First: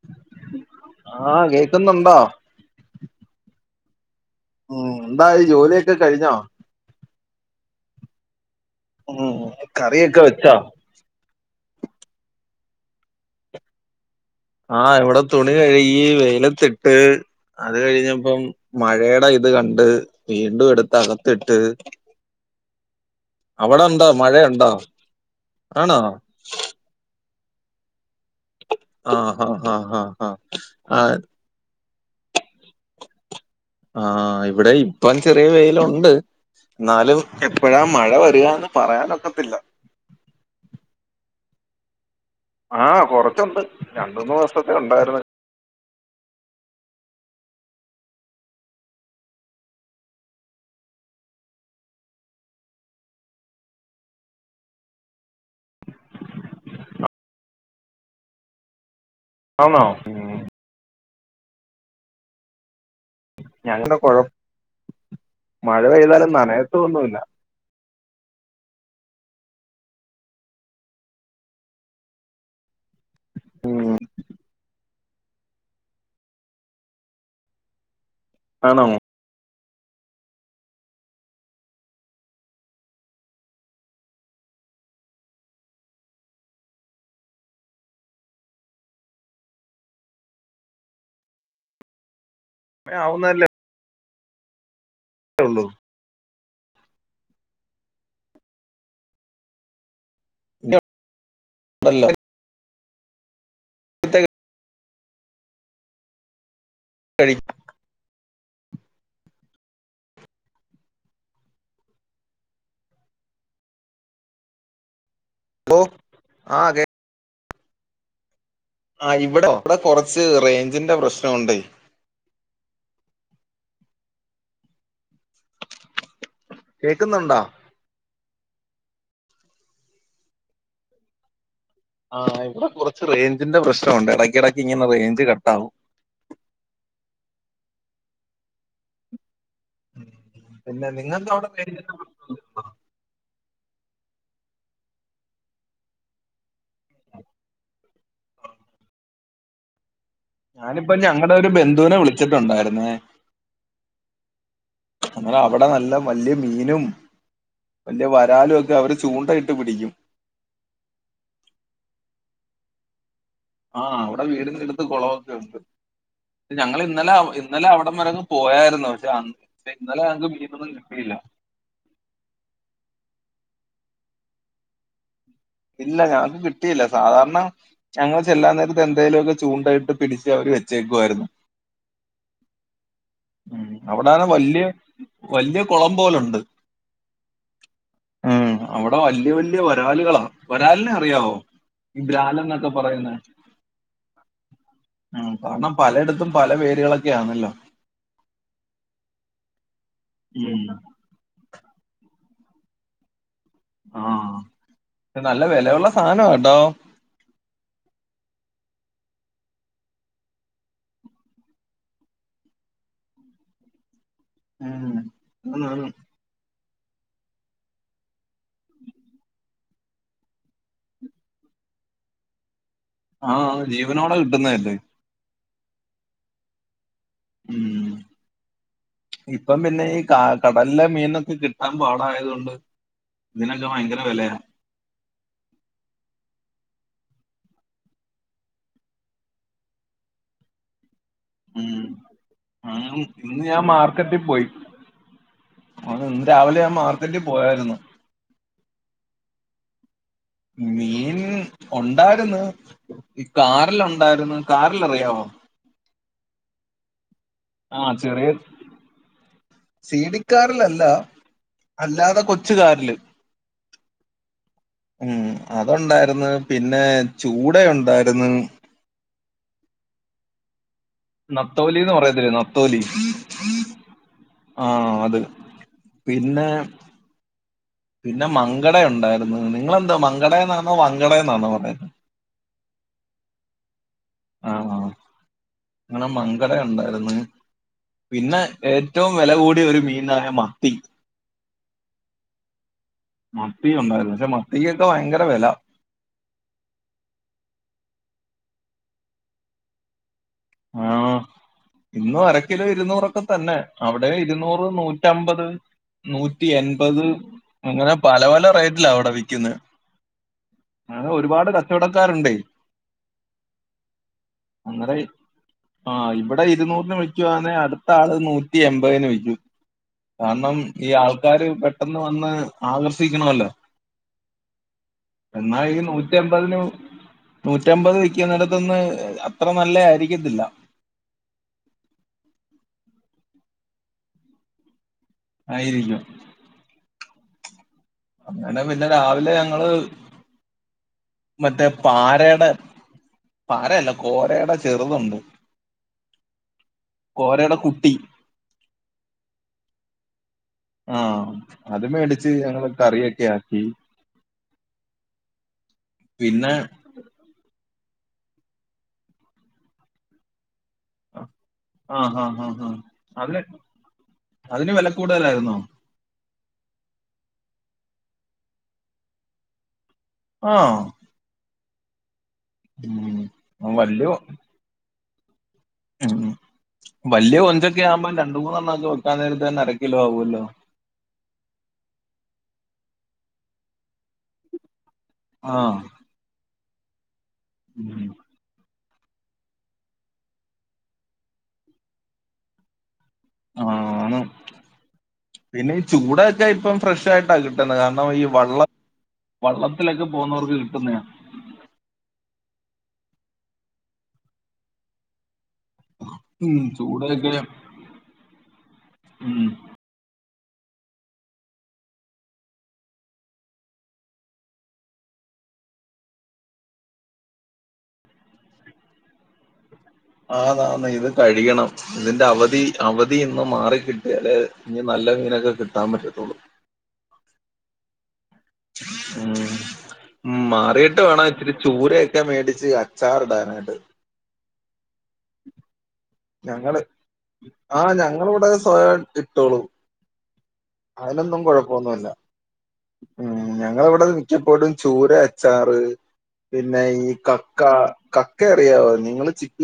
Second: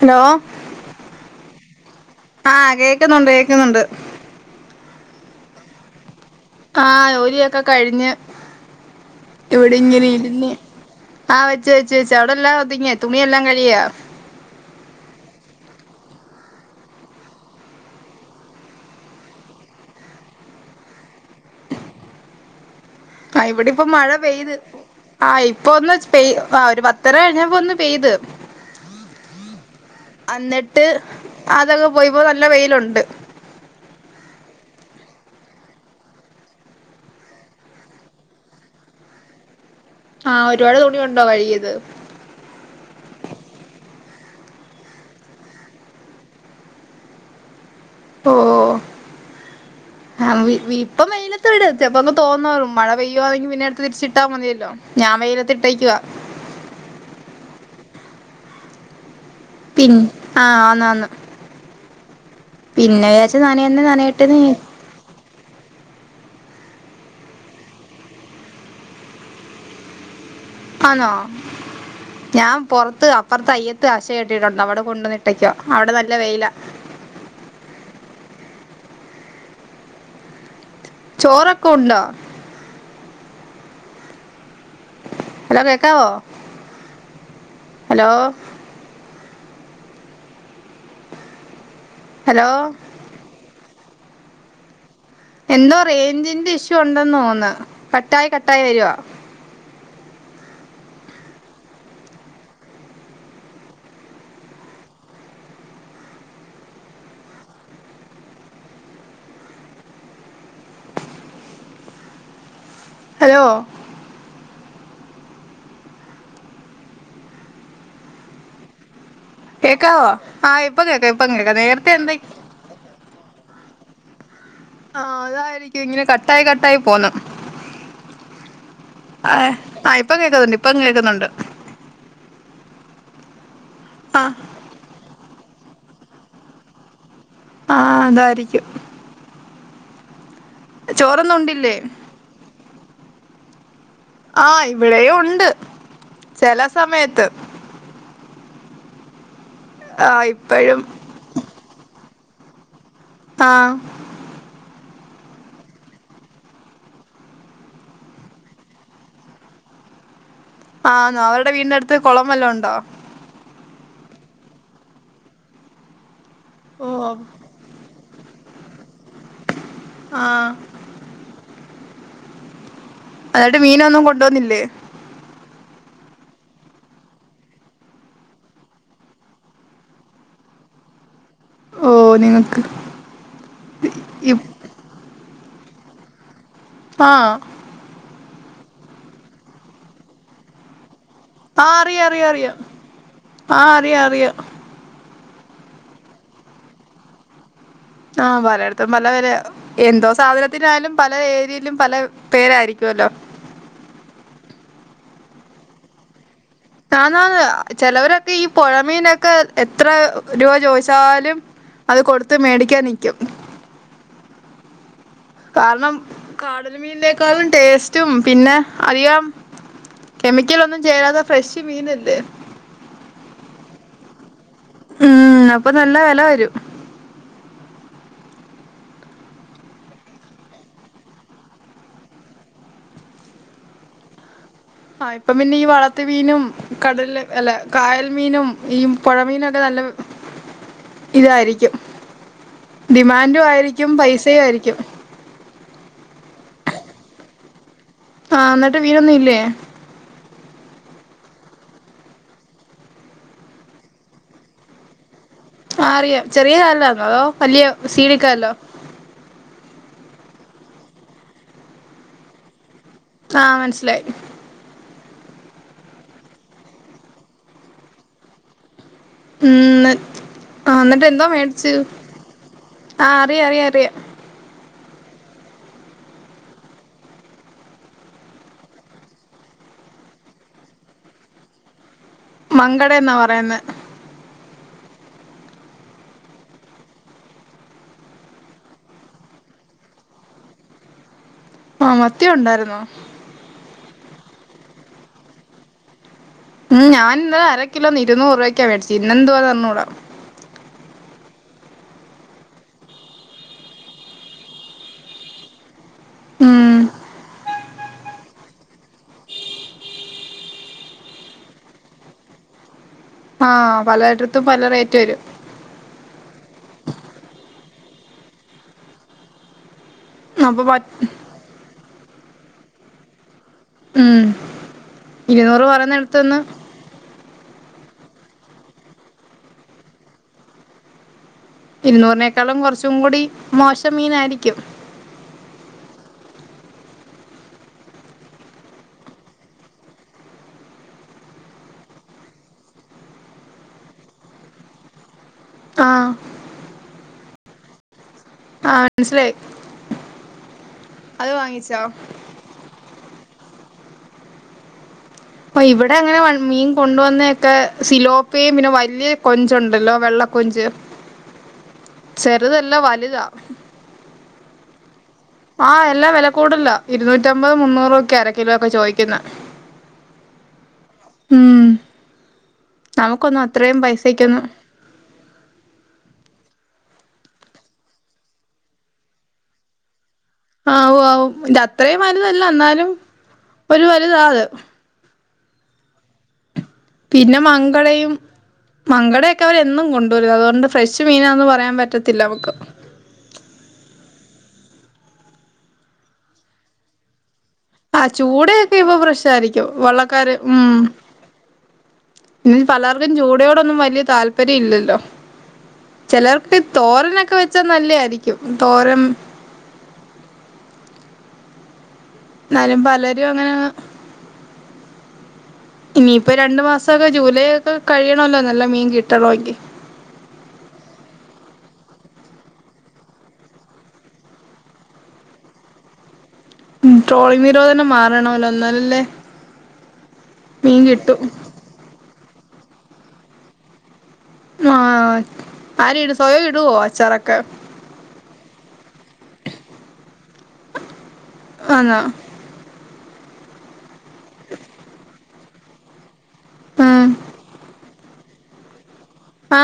Hello ആഹ് കേക്കുന്നുണ്ടോ ആ കേക്കുന്നുണ്ട് കേക്കുന്നുണ്ട് ഉം ന്തായി ജോലിക്കെ കഴിഞ്ഞോ ലിയൊക്കെ കഴിഞ്ഞ് ഉം ഇവിടെങ്ങനെ കറിയൊക്കെ ഇരുന്ന് വെച്ചോ ആ വ ച് വച്ച് ച്ച് അവിടെല്ലാം ഒതുങ്ങിയോ തുണിയെല്ലാം കഴുകിയോ ആ ഇവടെ തുണി കഴുകി വെയിലത്തിട്ട് അത് കഴിഞ്ഞപ്പം മഴടെ ഇത് കണ്ട് വീണ്ടും എടുത്ത് അകത്തിട്ട് ആ അവിടെ ഇവിടിപ്പം ഉണ്ടോ മഴ പെയ്ത് മഴയുണ്ടോ ആ ഇപ്പോ ഒന്ന് ആണോ പെയ് ആ ഒരു പത്തര കഴിഞ്ഞ പ്പോ ഒന്ന് പെയ്ത് ആ ആ ആ ആ ആ ആത് പോയപ്പോ ന ആ ഇവടെയും ഇപ്പയിന് ചെറിയ വെയിലുണ്ട് ന്നാലും എപ്പഴാ മഴ വരുക ന്ന് പറയാൻ ഒക്കത്തില്ല ആ ഒരുപാട് തുണി ഉണ്ടോ കഴുകിയത് ആ കൊറച്ചുണ്ട് രണ്ട് മൂന്ന് ദിവസത്തെ ഉണ്ടായിരുന്ന് ഓ ഹം വി വി ഇപ്പം വെയിലത്തിട് ചെപ്പങ്ങ് തോർന്നോളും മഴ പെയ്യുവാണെങ്കി പിന്നെ എടുത്ത് തിരിച്ചിട്ടമതിയല്ലോ ഞാൻ വെയിലത്തിട്ടെക്കുവാ ആണോ തിം ആ വന്ന് വന്ന് പിന്നെ വിചാച്ച് ഞാങ്ങടെ പൊഴോ മഴ പെയ്താല നനയത്തൊന്നും ഇല്ല ആന്നോ ഞാൻ പൊറത്ത് അപ്പറ്ത്ത് അയത്ത് ആശെ കെട്ടിട്ടുണ്ട് അവടെ കൊണ്ടെന്ന് ഇട്ടെക്ക അവിടെ നല്ല വെയിലാ ആണോ ചോറൊക്ക ഉണ്ടോ ഹലോ കേക്കാവോ ഹലോ ഹലോ പ്പഴേ ആവുന്നതല്ലേ ഉള്ളൂ എന്തോ റേയ്ഞ്ചിന്റെ ഇഷ് ഷ്യൂ ഉണ്ടെന്നാേന്ന് കട്ടായി കട്ടായി വര്‌വാ ഇല്ല [unintelligible] കഴിക്കു ഹലോ ഹലോ ആ കേക്ക് ഇവിടെ ഇവിടെ കേക്കാവോ കുറച്ച് ആഹ് ഇപ്പം റേഞ്ചിന്റെ കേക്കാ ഇപ്പം കേക്കാ പ്രശ്നമുണ്ടേ നേരത്തെ എന്താ ആഹ് അതായിരിക്കും ഇങ്ങനെ കട്ടായി കട്ടായി പോന്ന്‌ കേക്കുന്നുണ്ടോ ആ ആ ഇപ്പൊ കേൾക്കുന്നുണ്ട് ഇപ്പ കേൾക്കുന്നുണ്ട് ആ ഇവിടെ കുറച്ച്. റേഞ്ചിന്റെ പ്രശ്നൊണ്ട്. ആ ഇടയ്ക്കിടയ്ക്ക്. ഇങ്ങനെ റേഞ്ച് കട്ട് ഉണ്ടാവും ആ അതായിരിക്കും പിന്നെ നിങ്ങക്ക് ചോറൊന്നും അവിടെ ഉണ്ടില്ലേ [unintelligible] ആ എവിടെയും ഉണ്ട് ചെല സമയത്ത് ആഹ് ഇപ്പഴും ഞാനിപ്പോ ഞങ്ങടെ ഒരു ബന്ധുനെ വിളിച്ചു ച്ചിട്ടുണ്ടായിരുന്നേ ആ അന്നേരം അവിടെ വല്യ മീനും വല്യ വരാലോക്കെ അവര് ചൂണ്ടായിട്ട് പിടിക്കും ആന്നോ അവര്ടെ വീടിനടുത്ത് കോളോം വല്ലോം ഉണ്ടൊ? ആ അവ്ടെ വീടിന്റെ അടുത്ത് കോളൊക്കെ ഉണ്ട് ഞങ്ങളിന്നലെ ഓഹ് ഇന്നലെ അവടെം വരെ ഒന്ന് പോയായിര്ന്നു ഇന്നലെ ഞങ്ങക്ക് ആഹ് മീനൊന്നും കിട്ടിയില്ല എന്നട്ട് മീനൊന്നും കൊണ്ടൊന്നില്ലേ? ഇല്ല ഞങ്ങള്ക്ക് കിട്ടിയില്ല, സാധാരണ ഞങ്ങൾ ചെല്ലാൻ നേരത്ത് എന്തേലൊക്കെ ചൂണ്ടയിട്ട് പിടിച്ച് അവര് വെച്ചേക്കുവായിരുന്നു ഓഹ് നിങ്ങക്ക് അവ്ടെന് ഇപ് വല്യ വല്യ കൊളം പോലുണ്ട് ആഹ് ഉം അവ്ടെ വല്ല്യ വല്ല്യ വരാല്കളാ വരാല്നെ ആ അറിയ അറിയ അറിയാം ആ അറിയാം ഉം പണം പലയിടത്തും പല പേരുകളൊക്കെ ആണല്ലോ ആ പലേട്തും പല വെലയാ എന്തോ ഉം. സാധനത്തിനായലും പല ഏരീലും പല പേരായിരിക്കോല്ലോ ആഹ് ന്നല്ല വെലയുള്ള സാനാ [unintelligible] ആന്നാ ന്ന് ചെലോരൊക്കെ ഈ പൊഴ മീനൊക്കെ എത്രാ രുവ ചോദിച്ചാലും അത് കൊടുത്ത് മേടിക്കാൻ നിക്കും ഉം ആണ്. കാരണം കാ കടല് മീനേകാളും ടേസ്റ്റും പിന്നെ അധികം കെമിക്കലൊന്നും ചേരാതെ ഫ്രഷ് മീനല്ലേ ആൺ ആൺ ജീവനോടെ കിട്ടുന്നെ ഏ ഇപ്പ ന്നല്ല വെലവെരും ഉം ഇപ്പം പിന്നെ ഈ കാ കടലിലെ മീനൊക്കെ കിട്ടാൻ പാടായത്കൊണ്ട് ഇതിനൊക്കെ വയങ്കര വെലയാ ആ ഇപ്പം പിന്നെ ഈ വളർത്തുമീനും കടലിലെ അല്ല കായൽമീനും ഈ പൊഴമീനൊക്കെന്നല്ല ഇതായിരിക്കും ഉം. ആ ഇന്ന് ഡിമാൻ്റുആയിരിക്കും പൈസേയായിരിക്കും ആണ് ഇന്ന് രാവിലെ ഞാൻ മാർക്കറ്റിപ്പോയാര്ന്നു ആ ന്നിട്ട് മീനൊന്നുല്ലേ മീന് ഒണ്ടാര്ന്ന് ഇ കാരലുണ്ടാർന്ന് കാരലറിയാവോ ആ അറിയാം ചെറിയ കാരലാർന്നോ അതോ വല്ല്യ ആ സി വി ചെറിയ കാരലോ സി വി കാരലല്ല അല്ലാത കൊച്ച് കാരല് ആ മനസിലായ്- മ് അതൊണ്ടാരുന്നു പിന്നെ ചൂട ഉണ്ടാരുന്ന്- മ് ഇന്ന് ആ എന്നിട്ട് എന്തോ മേടിച്ച് നത്തോലി എന്ന് പറയത്തില്ലേ നത്തോലി ആ അറിയാംഅറിയാം ആ അത് പിന്നെ - പിന്നെ മങ്കടയുണ്ടായിരുന്നു നിങ്ങൾ എന്തുവാ മങ്കടന്നാന്നോ വങ്കടേന്നാണോ പറയുന്നേ മങ്കടേന്നാ പറയുന്നേ ആ അ നിങ്ങടെ മങ്കടയുണ്ടായിരുന്നു പിന്നെ ഏറ്റവും വെലകൂടിയ ഒരു മീനാ മത്തി ആ ത്തി ഉണ്ടായിരുന്നോ ഇല്ല മത്തിക്കൊക്കെ ഭയങ്കര വെല ഞാനിന്നലെ അരക്കിലോ ഇരിനുറ് രൂപയ്ക്ക് വാങ്ങിച്ച് ഇന്ന് എന്തുവാന്നറിയില്ല ആ ഇന്നും അരക്കിലോ ഇര്നൂറൊഒക്കെ തന്നെ അവിടെ ഇരുന്നൂറോ നൂറ്റമ്പത് - ഉം നൂറ്റിയെൻപത് അങ്ങനെ പല പല റേറ്റിലാ അവിടെ വിയ്ക്കുന്നെ അങ്ങനെ ഒരുപാട് കച്ചവടക്കാര് ഉണ്ടേ ആ പലേട്ത്തും പല അങ്ങനെ റേറ്റ് വരും ആ ഇവിടെ ഇരുനൂറിന് വിക്കുവാണേ അടുത്ത ആള് നൂറ്റിയെമ്പതിന് വികും കാരണം അപ്പൊ ഈ മറ്റ് ആൾക്കാര് പെട്ടെന്ന് വന്ന ന്ന് ആകർഷിക്കണ അല്ലോ ഉം എന്നാ ഇരുന്നൂറ് ഈ പറയുന്നിടത്ത്ന്ന് നൂറ്റിയെമ്പതിനു നൂറ്റിഅമ്പത് വെക്കുന്നോടാതനിന്ന് അത്ര നല്ല അരി എന്ന് ഇല്ല ഇരുന്നൂരിനെക്കാളും കുറച്ചും കൂടി മോശമായിരിക്കും ആയിരിക്കുന് അങ്ങനെ പിന്നെ രാവിലെ ഞങ്ങള് മറ്റേ പാരേടെ പാരയല്ല കോരേടെ ചെറുതുണ്ട് ആ കോരേടെ കുട്ടി ആ മനസിലായി ആ അത് മേടിച്ച് ഞങ്ങള് കറിയൊക്കെ ആക്കി അപ്പൊ ഇവിടെ അങ്ങനെ പിന്നെ മീൻ കൊണ്ടുവന്നേക്കെ സിലോപ്പയും പിന്നെ വലിയ കൊഞ്ചുണ്ടല്ലോ വെള്ളകൊഞ്ച് ഹ ഹ ഹാ ഹാ അതിനു വില കൂടുതലായിരുന്നോ ആ എല്ലാവില കൂടുതലാ ഇരുത്തുറ്റിയമ്പത് മുന്നൂറ് ഇക് അരക്കിലോക്കെ ചോദിക്കണെ ആ അവക്കൊന്നു ഉം അത്രയും പൈസക് ഒന്നും വലിയ കൊഞ്ച്ഒക്കെ ആവുമ്പോൾ വയ്ക്കാൻ നേരത്ത്തന്നെ അരകിലോ അവലോ ആവും ഒര് വലുതാ അത് ആഹ് പിന്നെ മംഗളയും മങ്കട ഒക്കെ അവര് എന്നും കൊണ്ട് വരും അതുകൊണ്ട് ഫ്രഷ് മീൻ ആന്ന് പറയാൻ പറ്റത്തില്ല നമ്മക്ക് ആന്ന് പിന്നെ ഈ ചുടായൊക്കെ ഇപ്പോ ഫ്രഷ് ആയിട്ട കി ആഹ് ചൂടയൊക്കെ ഇപ്പോ ഫ്രഷ് ആയിരിക്കും വള്ളത്തിലൊക്കെ വള്ളക്കാര് പോകുന്നവർക്ക് ഉം കിട്ടുന്നയാ പല ചൂടയോടൊന്നും വലിയ താല്പര്യം ഇല്ലല്ലോ ചെലർക്ക് ഉം തോരൻ ചൂടൊക്കെ ഓക്കെ വെച്ച നല്ലേ ആയിരിക്കും തോരൻ ഉം ന്നാലും പലരും അങ്ങനെ ഇനി ഇപ്പോ രണ്ട് മാസം ഒക്കെ ജൂലൈ ഒക്കെ കഴിയാണോല്ലോ നല്ല മീൻ കിട്ടണോങ്കിൽ ആന്ന് ആന്ന് ഇത് കഴിയണം ഇതിന്റ അവധി അവധി ഒന്ന് മാറി കിട്ടിയാലേ ഇനി നല്ല മീൻ ഒക്കെ കിട്ടാൻ പറ്റത്തൊള്ളു മ് ട്രോളി നിരോധനം മാ ഉം ഉം മീൻ മാറിയിട്ട് കിട്ടും വേണം ഇച്ചിരി ചുരയൊ ചൂരയോക്കെ മേടിച് അച്ചാർ ഇടനായിട്ട് ആഹ് ആരയിടും സ്വയം ഇടുവോ ഞങ്ങൾ അച്ചാറൊക്കെ ആഹ് ഞങ്ങൾ ഇവിടെ സ്വയം ഇട്ടോളും അയിന് ഒന്നും ആന്നോ കൊഴപ്പൊന്നുവില്ല ഉം ഞങ്ങൾ ഇവിടെ മി മിക്കപ്പോഴും ചുരയൊ അച്ചാറ് പിന്നെ ഉം ഈ കക്ക കക്കയറായാവോ ഞങ്ങള് ചി-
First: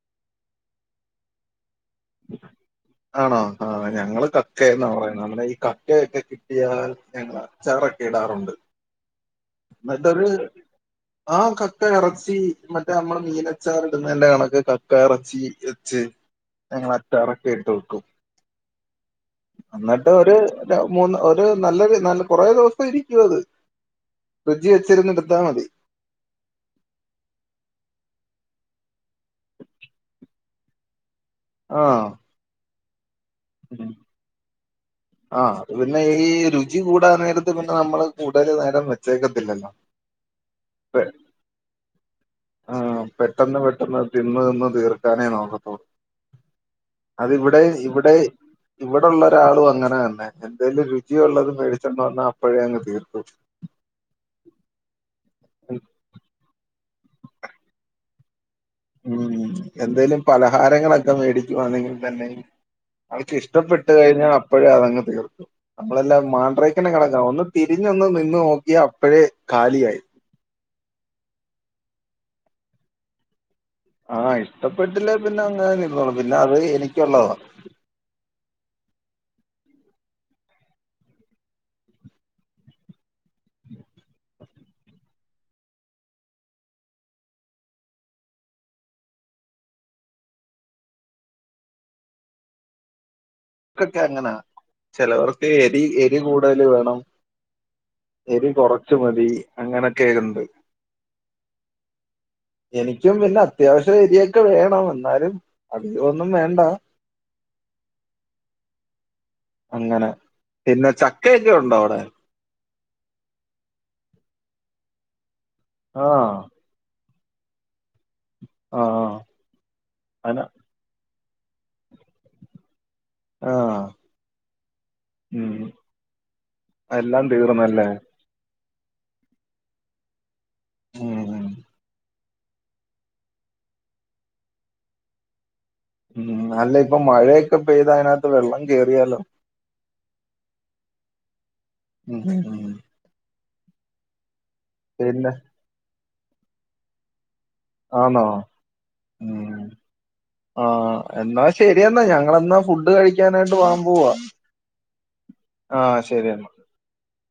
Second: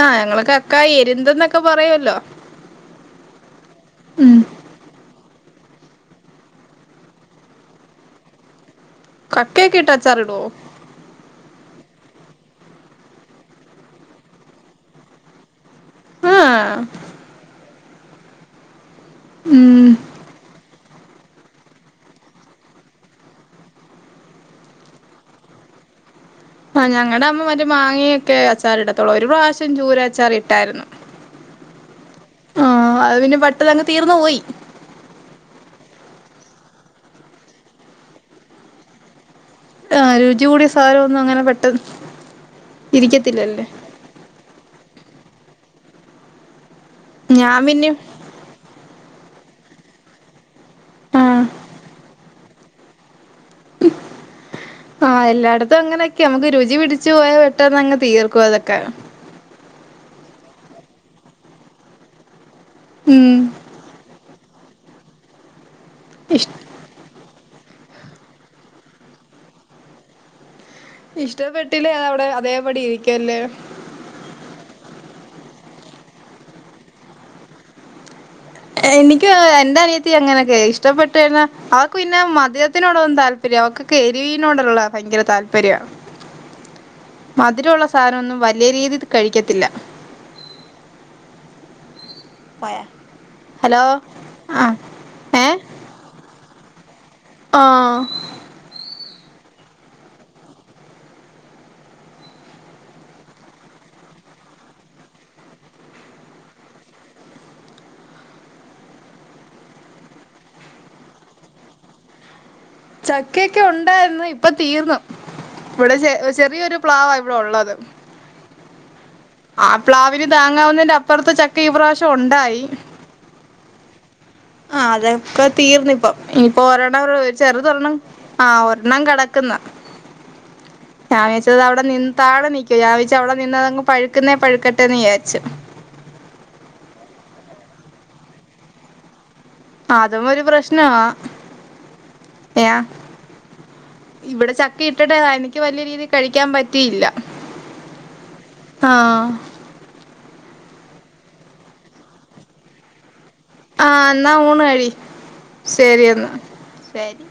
ആ ഞങ്ങള് കക്ക എര്ന്ത് ന്നൊക്കെ ആണോ ഞങ്ങള് ഉം കക്കയെന്നാ പറയുന്നെ കക്കയൊക്കെ കിട്ടിയാ ഞങ്ങള് അച്ചാറൊക്കെ ഇടാറുണ്ട് കക്കെയൊക്കെയിട്ട് എന്നിട്ടൊരു അച്ചാറിടോ ആ കക്ക ഇറച്ചി മറ്റേ നമ്മള് മീനച്ചാർ ഇടുന്നല്ല കണക്ക് കക്ക ഇറച്ചി ആഹ് ഞങ്ങൾ അച്ചാറൊക്കെ ഇട്ടു ഉം ഉം എന്നിട്ട് ഒരു- മൂന്ന് ഒരു നല്ല നല്ല കൊറേ ദിവസം ഇരിക്കുവത് ഫ്രിഡ്ജി വെച്ചിരുന്ന് ടുത്താ മതി ആ ഞങ്ങളടെ അമ്മമാര് മാങ്ങയൊക്കെ അച്ചാറിടും ഇഒരു പ്രാവശ്യം ചൂരാച്ചാറി ട്ടായിരുന്നു ആഹ് ആ അത് പിന്നെ പെട്ടന്നങ്ങ് ഉം തീർന്നു പോയി ആ അത് പിന്നെ ഈ ഇജ്ജ് കുടാൻനേരത്ത് പിന്നെ നമ്മള് കുടുതൽ നേരം വെച്ചേകു ആ രുചി കുടി പെ ആ പെട്ടെന്ന് ഇരിക്കത്തില്ലല്ലേ പെട്ടെന്ന് തിന്ന് തിന്ന് തിർക്കാന ഞാൻ നേ [unintelligible] അത് ഞാൻ ഇവിടെയ് പിന്നെ ഇവിടെയ് ഉ ഇവിടെയുള്ള ഒരാളും അങ്ങനെ തന്നെ വല്ല ആഹ് രുചിയുള്ളതും മേടിച്ച്തന്ന ന്ന അപ്പഴേ അങ്ങ് തീർക്കും ഉം ആ എല്ലാട്ത്തും അങ്ങനെക്കെയാ നമുക്ക് രുചി പിടി ഉവേ പെട്ടെന്ന് അങ്ങ് തീർക്കും അത് ഉം എന്തെലും പലഹാരങ്ങളെ മേടിക്കുകയാണെങ്കിൽ തന്നെയും ഉം അവർക്ക് ഇഷ്ടപ്പെട്ടു കഴിഞ്ഞാ അപ്പഴേ അതങ്ങ് തീർക്കും അപ്പോളല്ലേ ഇഷ് മാൻഡ്രെക്ക് എല്ലാം കണക്കാ ഒന്ന് തിരിഞ്ഞൊന്നു നിന്ന് നോക്കിയ അപ്പഴേ കാലിയായി. ഇഷ്ടപ്പെട്ടില്ലേ അതവിടെ അതേപടി ഇരിക്കുവല്ലേ? ആ ഇഷ്ടപ്പെട്ടില്ലേ പിന്നെ അങ്ങനെതന്നെ ഇരുന്നോളും പിന്നെ അത് എനിക്കൊള്ളതാ. എനിക്കും അങ്ങനെ, എന്റനിയത്തീ അങ്ങനെക്കെയാ ഇഷ്ടപ്പെട്ടുകഴിഞ്ഞാ, അവക്കു പിന്നേ മധുരത്തിനോടൊന്നും താല്പര്യം, അവക്കൊക്കെ എരിവിനോടൊള്ള ഭയങ്കര താല്പര്യാ. മധുരഒള്ള സാധനവൊന്നും വല്ല്യരീതീ കഴിക്കത്തില്ല. പൊയാ. ക്കക്കെ എങ്ങനാ ചേലോർക്കു ഏഹ് എരി എരി കൂ തല് വേണം. ആഹ് എരി കൊറച്ചു മതി. തി അങ്ങനൊക്കെ ഒണ്ട്. എനിക്കും പിന്നത്യാവശ്യം എരിയൊക്കെ വേണം എന്നാലും അധികോന്നും വേണ്ടാ. അങ്ങനെ, പിന്നേ ചക്കയൊക്കെ ഒണ്ടൊ അവിടെ? ചക്കയൊക്കെ ഒണ്ടാരുന്നു, ഇപ്പ തീർന്നു. ഇവിടെ ചെ ആഹ് ചെറിയൊരു പ്ലാവാ വിടൊള്ളത്. ആഹ് ആഹ് ആ പ്ലാവിന് അന താങ്ങാവുന്നെന്റെ അപ് പ്പറത്തു ചക്ക ഈ പ്രാവശ്യം ഉണ്ടായി. ആ.. ആ അതൊക്കെ തീർന്നിപ്പോ ഇനിപ്പോ ഒരെണ്ണം എല്ലാം ഒരു തീർന്നല്ലേ? ചെറുതൊരെണ്ണം ആ ഒര ണ്ണം കെടക്കുന്നു. ഉം ഞാവിചാച്ചതിവിടെ നിന് താഴെ നിക്കേ ഞാൻ വിചാരിച്ചു അവിടെ നിന്ന് പഴുക്കുന്നെ പഴുക്കട്ടെന്നു വിചാരിച്ചു. മ് അല്ലായിപ്പോ മഴൊക്കെ പൈത് അതിനാത് വെള്ളം കേറിയാലോ. അതും ഒരു പ്രശ്നാ ഉം ഉം ഉം ഇവടെ സ് ചക്കയിട്ടിട്ട് പിന്നെ ഇൻക്ക് വല്ല്യ രീതിയി കഴിക്കാൻ പറ്റിയില്ല ആണോ ആ മ് ആ എന്നാ ശരിയെന്ന ഞങ്ങളെന്ന ഫുഡ് കഴ് ആ ന്നാ ഊണ് കഴി ആഹ് ശെരിയെന്ന ശരിയെന്നാ. ശരി.